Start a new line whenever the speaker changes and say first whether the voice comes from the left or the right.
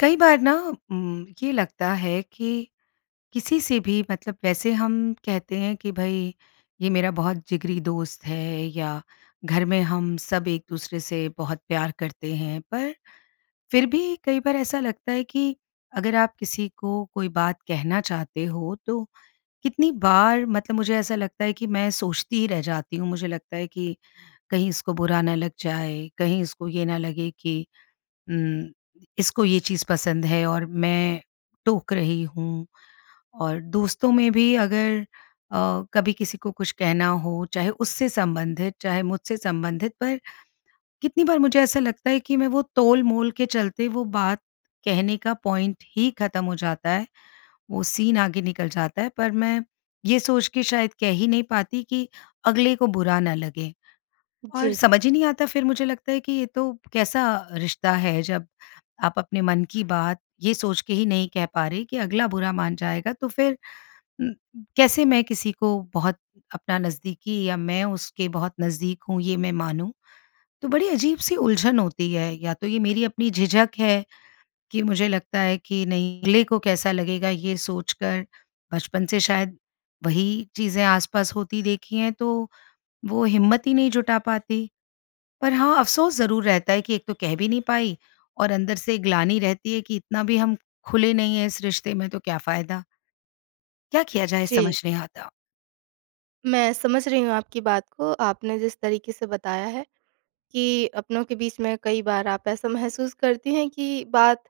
left: कई बार ना ये उम, लगता है कि, किसी से भी मतलब वैसे हम कहते हैं कि भई ये मेरा बहुत जिगरी दोस्त है या घर में हम सब एक-दूसरे से बहुत प्यार करते हैं। पर, फिर भी कई बार ऐसा लगता है कि, अगर आप किसी को कोई बात कहना चाहते हो, तो कितनी बार मतलब मुझे ऐसा लगता है कि मैं सोचती ही रह जाती हूँ, मुझे लगता है कि कहीं इसको बुरा ना लग जाए, कहीं इसको ये ना लगे कि, उम, इसको ये चीज़ पसंद है और मैं टोक रही हूँ और दोस्तों में भी अगर अ, कभी किसी को कुछ कहना हो, चाहे उससे संबंधित, चाहे मुझसे संबंधित पर, कितनी बार मुझे ऐसा लगता है कि मैं वो तोलमोल के चलते, वो बात कहने का पॉइंट ही ख़त्म हो जाता है। वो सीन आगे निकल जाता है पर मैं, ये सोच के शायद कह ही नहीं पाती कि अगले को बुरा ना लगे। और
right: जी।
left: समझ ही नहीं आता फिर मुझे लगता है कि ये तो, कैसा रिश्ता है जब, आप अपने मन की बात, ये सोच के ही नहीं कह पा रहे कि अगला बुरा मान जाएगा। तो फिर म कैसे मैं किसी को, बहुत अपना नज़दीकी या मैं उसके बहुत नज़दीक हूँ, ये मैं मानूँ? तो बड़ी अजीब-सी उलझन होती है या तो ये मेरी अपनी झिझक है, कि मुझे लगता है अगले को कैसा लगेगा ये सोच कर? बचपन से शायद, वही चीज़ें आसपास होती देखी हैं, तो वो हिम्मत ही नहीं जुटा पाती। पर हाँ अफ़सोस ज़रूर रहता है कि एक तो कह भी नहीं पाई और अंदर से ग्लानि रहती है कि इतना भी हम, खुले नहीं है इस रिश्ते में, तो क्या फ़ायदा? क्या किया जाए?
right: जी।
left: समझ नहीं आता।
right: मैं समझ रही हूँ आपकी बात को आपने जिस तरीक़े से बताया है, कि अपनों के बीच में कई बार आप ऐसा महसूस करतीं हैं कि बात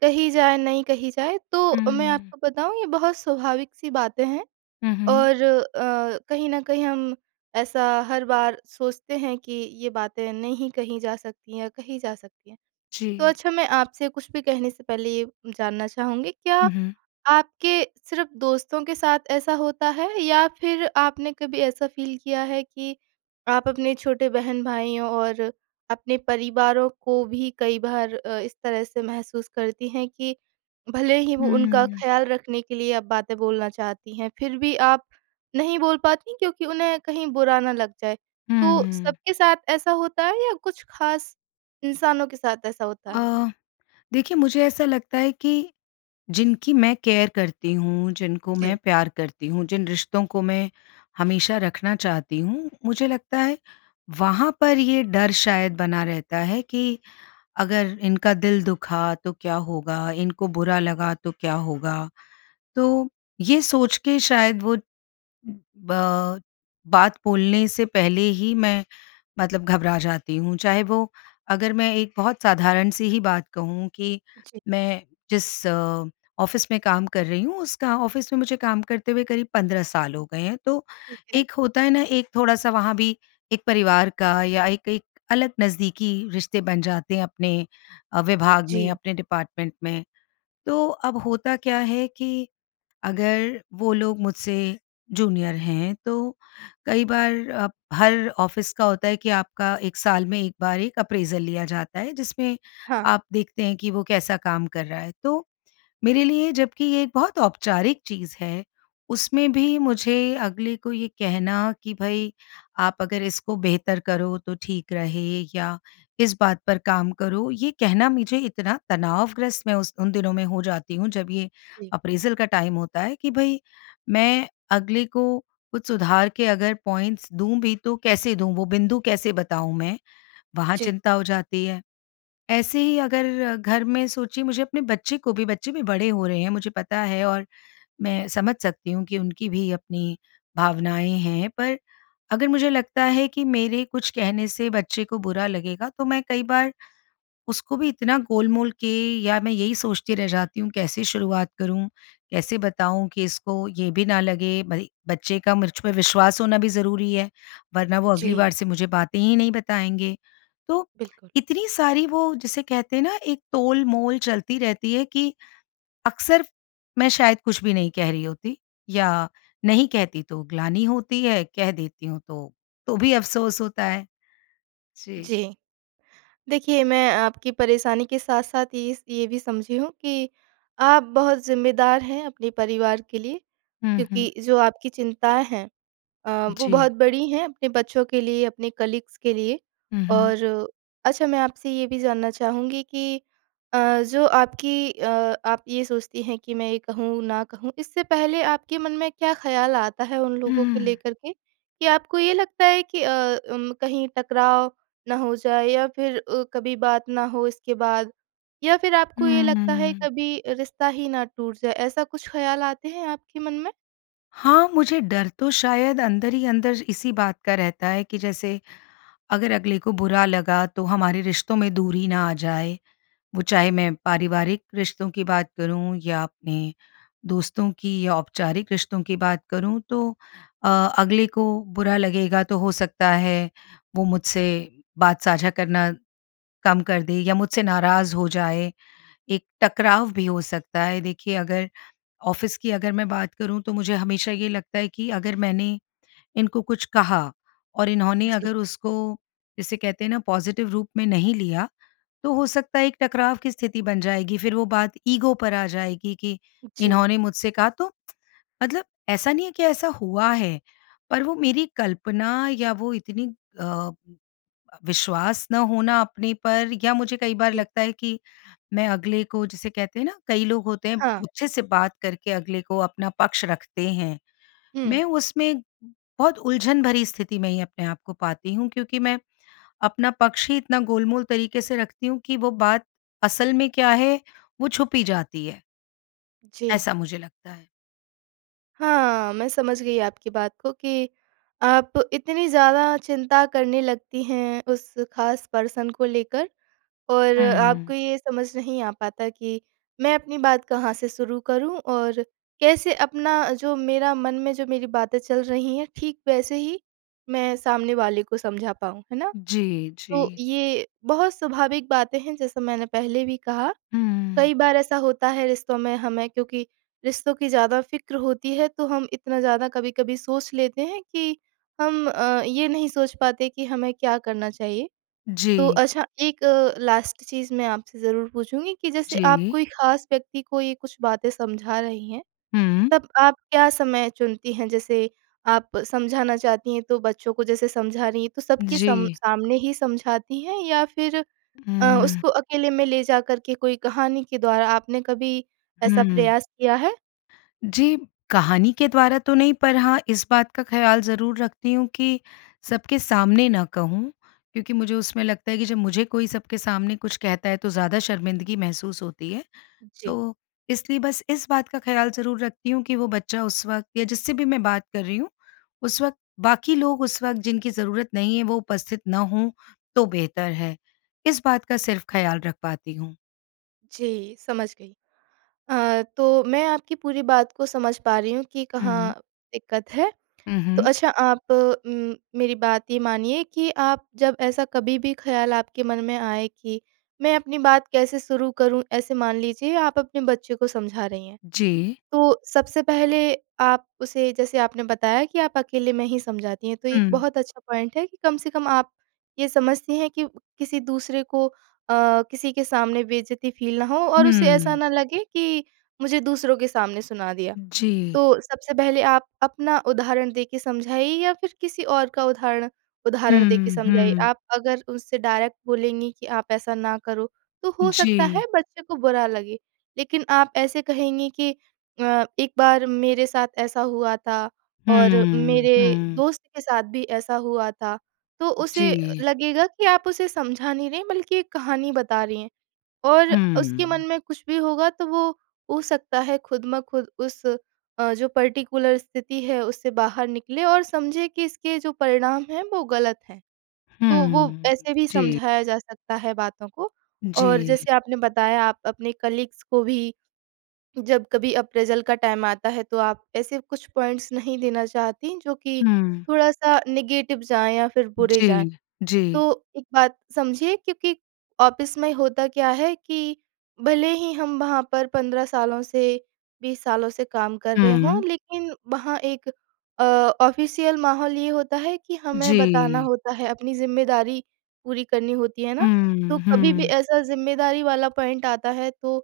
right: कही जाए, नहीं कही जाए तो मैं
left: हुँ।
right: आपको बताऊँ ये बहुत स्वाभाविक-सी बातें हैं।
left: हुँ, हुँ।
right: और अ, कहीं न कहीं हम ऐसा हर बार सोचते हैं कि ये बातें नहीं कही जा सकतीं है या कही जा सकतीं है। तो
left: जी।
right: अच्छा मैं आपसे कुछ भी कहने से पहले ये जानना चाहूँगी क्या
left: हुँ, हुँ।
right: आपके सिर्फ़ दोस्तों के साथ ऐसा होता है? या फिर आपने कभी ऐसा फ़ील किया है कि आप अपने छोटे बहन-भाईयों और अपने परिवारों को भी कई बार अ, इस तरह से महसूस करतीं हैं कि भले ही वो उनका
left: हुँ।
right: ख़्याल रखने के लिए आप बातें बोलना चाहती हैं फिर भी आप नहीं बोल पातीं क्योंकि उन्हें कहीं बुरा ना लग जाए? तो
left: हुँ।
right: सबके साथ ऐसा होता है या कुछ ख़ास इंसानों के साथ ऐसा होता है?
left: अ, देखिए मुझे ऐसा लगता है कि, जिनकी मैं केयर करती हूँ, जिनको मैं
right: जी।
left: प्यार करती हूँ, जिन रिश्तों को मैं हमेशा रखना चाहती हूँ, मुझे लगता है वहाँ पर ये डर शायद बना रहता है कि, अगर इनका दिल दुखा तो क्या होगा, इनको बुरा लगा तो क्या होगा? तो ये सोच के शायद वो, बा बात बोलने से पहले ही मैं मतलब घबरा जाती हूँ। चाहे वो अगर मैं एक बहुत साधारण-सी ही बात कहूँ कि
right: जी।
left: मैं जिस ऑफ़िस में काम कर रही हूँ उसका ऑफ़िस में मुझे काम करते हुए करीब 15 साल हो गए हैं। तो
right: ठीक है।
left: एक होता है न एक थोड़ा-सा वहाँ भी एक परिवार का या एक एक अलग नज़दीकी रिश्ते बन जाते हैं अपने अ, विभाग में,
right: जी।
left: अपने डिपार्टमेंट में। तो अब होता क्या है कि अगर वो लोग मुझसे जूनियर हैं तो कई बार अब हर ऑफ़िस का होता है कि आपका 1 साल में एक बार एक अप्रेजल लिया जाता है, जिसमें
right: हाँ।
left: आप देखते हैं कि वो कैसा काम कर रहा है। तो मेरे लिए जबकि ये एक बहुत औपचारिक चीज़ है, उसमें भी मुझे अगले को ये कहना कि भई आप अगर इसको बेहतर करो तो ठीक रहे या इस बात पर काम करो, ये कहना मुझे इतना तनावग्रस्त मैं उस उन दिनों में हो जाती हूँ जब ये
right: जी।
left: अप्रेजल का टाइम होता है, कि भई मैं अगले को कुछ सुधार के अगर पॉइंट्स दूँ भी तो कैसे दूँ वो बिंदु कैसे बताऊँ मैं, वहाँ
right: जी।
left: चिंता हो जाती है। ऐसे ही अगर घर में सोचिए मुझे अपने बच्चे को भी बच्चे भी बड़े हो रहे हैं मुझे पता है और मैं समझ सकती हूँ कि उनकी भी अपनी भावनाएँ हैं। पर अगर मुझे लगता है कि मेरे कुछ कहने से बच्चे को बुरा लगेगा तो मैं कई बार उसको भी इतना गोलमोल के या मैं यही सोचती रह जाती हूँ कैसे शुरुआत करूँ, कैसे बताऊँ कि इसको ये भी ना लगे? भई बच्चे का मुझ पे विश्वास होना भी ज़रूरी है, वरना वो अगली
right: जी।
left: बार से मुझे बातें ही नहीं बताएँगे। तो
right: बिल्कुल।
left: इतनी सारी वो जिसे कहते हैं न एक तोलमोल चलती रहती है कि, अक्सर मैं शायद कुछ भी नहीं कह रही होती या नहीं कहती तो ग्लानी होती है, कह देती हूँ तो तो भी अफ़सोस होता है। जी।
right: जी। देखिए, मैं आपकी परेशानी के साथ-साथ ये स ये भी समझी हूँ कि आप बहुत ज़िम्मेदार हैं अपने परिवार के लिए।
left: हुँ, हुँ।
right: क्योंकि जो आपकी चिंताएँ हैं अ, वो
left: जी।
right: बहुत बड़ी हैं अपने बच्चों के लिए, अपने कलीग्स के लिए।
left: हुँ, हुँ।
right: और अच्छा मैं आपसे ये भी जानना चाहूँगी कि अ, जो आपकी अ, आप ये सोचतीं हैं कि मैं ये कहूँ न कहूँ इससे पहले आपके मन में क्या ख़्याल है उन लोगों को
left: हुँ।
right: लेकर के? कि आपको ये लगता है कि अ, अम कहीं टकराव ना हो जाए, या फिर अ, कभी बात ना हो इसके बाद, या फिर आपको ये लगता है
left: हुँ।
right: कभी रिश्ता ही ना टूट जाए, ऐसा कुछ ख़्याल आते हैं आपके मन में?
left: हाँ, मुझे डर तो शायद अंदर ही अंदर इसी बात का रहता है कि जैसे, अगर अगले को बुरा लगा तो हमारे रिश्तों में दूरी ना आ जाए। वो चाहे मैं पारिवारिक रिश्तों की बात करूँ या अपने दोस्तों की या औपचारिक रिश्तों की बात करूँ। तो अ, अगले को बुरा लगेगा तो हो सकता है, वो मुझसे बात साझा करना, कम कर दे या मुझसे नाराज़ हो जाए, एक टकराव भी हो सकता है। देखिए अगर ऑफिस की अगर मैं बात करूँ, तो मुझे हमेशा ये लगता है कि अगर मैंने, इनको कुछ कहा और इन्होंने
right: जी।
left: अगर उसको, जिसे कहते हैं ना पॉज़िटिव रूप में नहीं लिया, तो हो सकता है एक टकराव की स्थिति बन जाएगी। फिर वो बात ईगो पर आ जाएगी कि,
right: जी।
left: इन्होंने मुझसे कहा, तो मतलब ऐसा नहीं है कि ऐसा हुआ है, पर वो मेरी कल्पना या वो इतनी अ, विश्वास ना होना अपने पर या मुझे कई बार
right: जी।
left: लगता है कि, मैं अगले को जिसे कहते हैं ना कई लोग होते हैं।
right: हाँ।
left: अच्छे से बात करके अगले को अपना पक्ष रखते हैं।
right: हुँ।
left: मैं उसमें, बहुत उलझन भरी स्थिति में ही अपने आप को पाती हूँ क्योंकि मैं, अपना पक्ष ही इतना गोल-मोल तरीक़े से रखती हूँ कि वो बात असल में क्या है? वो छुप ही जाती है।
right: जी।
left: ऐसा मुझे लगता है।
right: हाँ, मैं समझ गई आपकी बात को कि, आप इतनी ज़्यादा चिंता करने लगती हैं, उस ख़ास पर्सन को लेकर और
left: हुँ।
right: आपको ये समझ नहीं आ पाता कि, मैं अपनी बात कहाँ से शुरू करूँ? और कैसे अपना जो मेरा मन में जो मेरी बातें चल रही हैं, ठीक वैसे ही मैं सामने वाले को समझा पाऊँ, है ना?
left: जी,
right: तो
left: जी।
right: ये, बहुत स्वाभाविक बातें हैं जैसा मैंने पहले भी कहा,
left: हुँ।
right: कई बार ऐसा होता है रिश्तों में, हमें क्योंकि रिश्तों की ज़्यादा फ़िक्र होती है, तो हम इतना ज़्यादा कभी-कभी सोच लेते हैं कि हम अ, ये नहीं सोच पाते कि हमें क्या करना चाहिए? तो
left: जी।
right: अच्छा एक अ, लास्ट चीज़ मैं आपसे ज़रूर पूछूँगी कि जैसे आप
left: जी।
right: कोई ख़ास व्यक्ति को ये कुछ बातें समझा रही हैं,
left: हुँ।
right: तब आप क्या समय चुनती हैं, जैसे आप समझाना चाहती हैं तो बच्चों को, जैसे समझा रही हैं, तो सब के सम
left: जी।
right: सामने ही समझाती हैं या फिर अ,
left: हुँ।
right: उसको अकेले में ले जाकर के कोई कहानी के द्वारा, आपने कभी, ऐसा
left: हुँ।
right: प्रयास किया है?
left: जी। कहानी के द्वारा तो नहीं पर हाँ, इस बात का ख़्याल ज़रूर रखती हूँ कि, सबके सामने ना कहूँ क्योंकि मुझे उसमें लगता है कि जब मुझे कोई सबके सामने कुछ कहता है, तो ज़्यादा शर्मिंदगी महसूस होती है,
right: जी।
left: तो इसलिए बस इस बात का ख़्याल ज़रूर रखती हूँ कि वो बच्चा उस वक़्त या जिससे भी मैं बात कर रही हूँ, उस वक़्त बाकी लोग उस वक़्त जिनकी ज़रूरत नहीं है, वो उपस्थित ना हों तो बेहतर है। इस बात का सिर्फ़ ख़्याल रख पाती हूँ।
right: जी समझ गई। अ, तो मैं आपकी पूरी बात को समझ पा रही हूँ कि
left: हुँ।
right: कहाँ दिक़्क़त है।
left: उ,
right: तो
left: हुँ।
right: अच्छा आप उम, मेरी बात ये मानिए कि आप जब ऐसा कभी भी ख़्याल आपके मन में आए कि मैं अपनी बात कैसे शुरू करूँ, ऐसे मान लीजिए आप अपने बच्चे को समझा रही हैं।
left: जी।
right: तो सबसे पहले आप उसे जैसे आपने बताया कि आप अकेले में ही समझाती हैं तो एक
left: हुँ।
right: बहुत अच्छा पॉइंट है कि कम से कम आप ये समझती हैं कि किसी दूसरे को अ, किसी के सामने बेइज़्ज़ती फ़ील ना हो और उसे ऐसा
left: हुँ।
right: ना लगे कि मुझे दूसरों के सामने सुना दिया।
left: जी।
right: तो सबसे पहले आप अपना उदाहरण देके समझाइए या फिर किसी और का उदाहरण उदाहरण देके
left: हुँ,
right: समझाइए।
left: हुँ।
right: आप अगर उससे डायरेक्ट बोलेंगी कि आप ऐसा ना करो तो हो सकता है
left: जी।
right: बच्चे को बुरा लगे। लेकिन आप ऐसे कहेंगी कि अ, एक बार मेरे साथ ऐसा हुआ था और
left: हुँ,
right: मेरे
left: हुँ।
right: दोस्त के साथ भी ऐसा हुआ था तो उसे
left: जी।
right: लगेगा कि आप उसे समझा नहीं रहीं बल्कि एक कहानी बता रही हैं। और उसके मन
left: हुँ।
right: में कुछ भी होगा तो वो हो सकता है खुद ब खुद उस अ, जो पर्टिकुलर स्थिति है उससे बाहर निकलें और समझें कि इसके जो परिणाम हैं वो गलत हैं। तो
left: हुँ,
right: वो
left: हुँ।
right: ऐसे भी
left: जी।
right: समझाया जा सकता है बातों को। और
left: जी।
right: जैसे आपने बताया आप अपने कलीग्स को भी जब कभी अप्रेज़ल का टाइम आता है तो आप ऐसे कुछ पॉइंट्स नहीं देना चाहतीं जो कि
left: हुँ।
right: थोड़ा-सा नेगेटिव जाएँ या फिर बुरे
left: जी।
right: जाएँ। तो
left: जी।
right: एक बात समझिए क्योंकि ऑफ़िस में होता क्या है कि भले ही हम वहाँ पर 15 सालों से 20 सालों से काम कर रहे हों
left: हुँ।
right: लेकिन वहाँ एक अ, ऑफ़िशियल माहौल ये होता है कि हमें बताना
left: जी।
right: होता है, अपनी ज़िम्मेदारी पूरी करनी होती है ना। तो
left: हुँ,
right: कभी भी
left: हुँ।
right: ऐसा ज़िम्मेदारी वाला पॉइंट आता है तो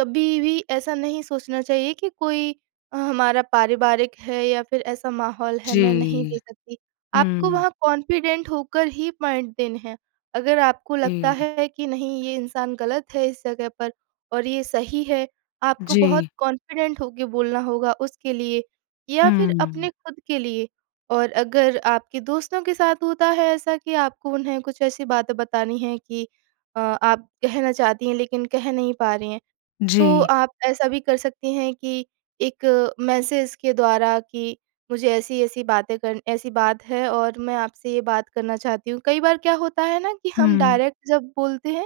right: कभी भी ऐसा नहीं सोचना चाहिए कि कोई हमारा पारिवारिक है या फिर ऐसा माहौल है मैं नहीं
left: जी।
right: दे सकती। आपको
left: हुँ।
right: वहाँ कॉन्फिडेंट होकर ही पॉइंट देने हैं। अगर आपको लगता
left: जी।
right: है कि नहीं ये इंसान गलत है इस जगह पर और ये सही है, आपको बहुत
left: जी।
right: कॉन्फिडेंट होके बोलना होगा उसके लिए या फिर
left: हुँ।
right: अपने खुद के लिए। और अगर आपके दोस्तों के साथ होता है ऐसा कि आपको उन्हें कुछ ऐसी बात बतानी हैं कि अ, आप कहना चाहती हैं लेकिन कह नहीं पा रही हैं। तो
left: जी।
right: आप ऐसा भी कर सकती हैं कि एक मैसेज़ के द्वारा कि मुझे ऐसी-ऐसी बातें करनी ऐसी बात हैं और मैं आपसे ये बात करना चाहती हूँ। कई बार क्या होता है न कि हम
left: हुँ।
right: डायरेक्ट जब बोलते हैं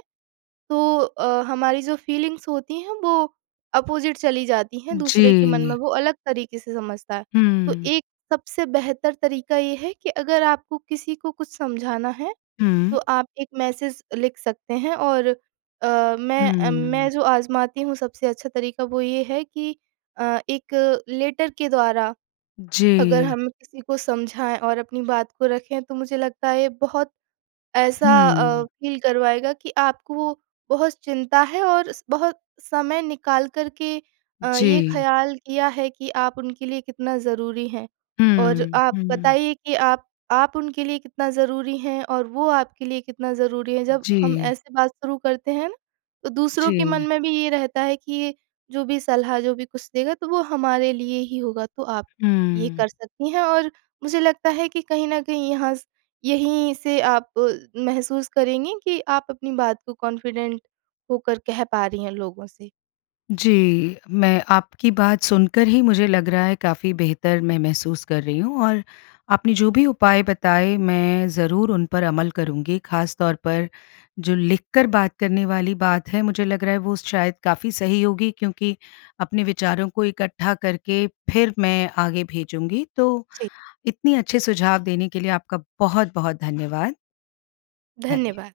right: तो अ, हमारी जो फ़ीलिंग्स होती हैं वो अपोजिट चली जाती हैं, दूसरे के मन में
left: जी।
right: वो अलग तरीक़े से समझता है। तो
left: हुँ।
right: एक सबसे बेहतर तरीका ये है कि अगर आपको किसी को कुछ समझाना है तो
left: हुँ।
right: आप एक मैसेज़ लिख सकते हैं। और अ, मैं अ, मैं
left: हुँ।
right: जो आज़माती हूँ सबसे अच्छा तरीका वो ये है कि अ, एक लेटर के द्वारा अगर
left: जी।
right: हम किसी को समझाएँ और अपनी बात को रखें तो मुझे लगता है ये बहुत ऐसा अ,
left: हुँ।
right: फ़ील करवाएगा कि आपको बहुत चिंता है और स बहुत समय निकाल कर के अ, ये
left: जी।
right: ख़्याल किया है कि आप उनके लिए कितना ज़रूरी हैं। और
left: हुँ,
right: आप
left: हुँ।
right: बताइए कि आप आप उनके लिए कितना ज़रूरी हैं और वो आपके लिए कितना ज़रूरी हैं। जब हम
left: जी।
right: ऐसे बात शुरू करते हैं तो दूसरों के मन
left: जी।
right: में भी ये रहता है कि ये जो भी सलाह जो भी कुछ देगा तो वो हमारे लिए ही होगा। तो आप ये
left: हुँ।
right: कर सकती हैं और मुझे लगता है कि कहीं न कहीं यहाँ स यहीं से आप महसूस करेंगी कि आप अपनी बात को कॉन्फिडेंट होकर कह पा रही हैं लोगों से।
left: जी। मैं आपकी बात सुनकर ही मुझे लग रहा है काफ़ी बेहतर मैं महसूस कर रही हूँ। और आपने जो भी उपाय बताए मैं ज़रूर उन पर अमल करूँगी ख़ास तौर पर जो लिखकर बात करने वाली बात है मुझे लग रहा है वो शायद काफ़ी सही होगी क्योंकि अपने विचारों को इकट्ठा करके फिर मैं आगे भेजूँगी। तो
right: जी।
left: इतनी अच्छे सुझाव देने के लिए आपका बहुत-बहुत धन्यवाद। धन्य
right: धन्यवाद।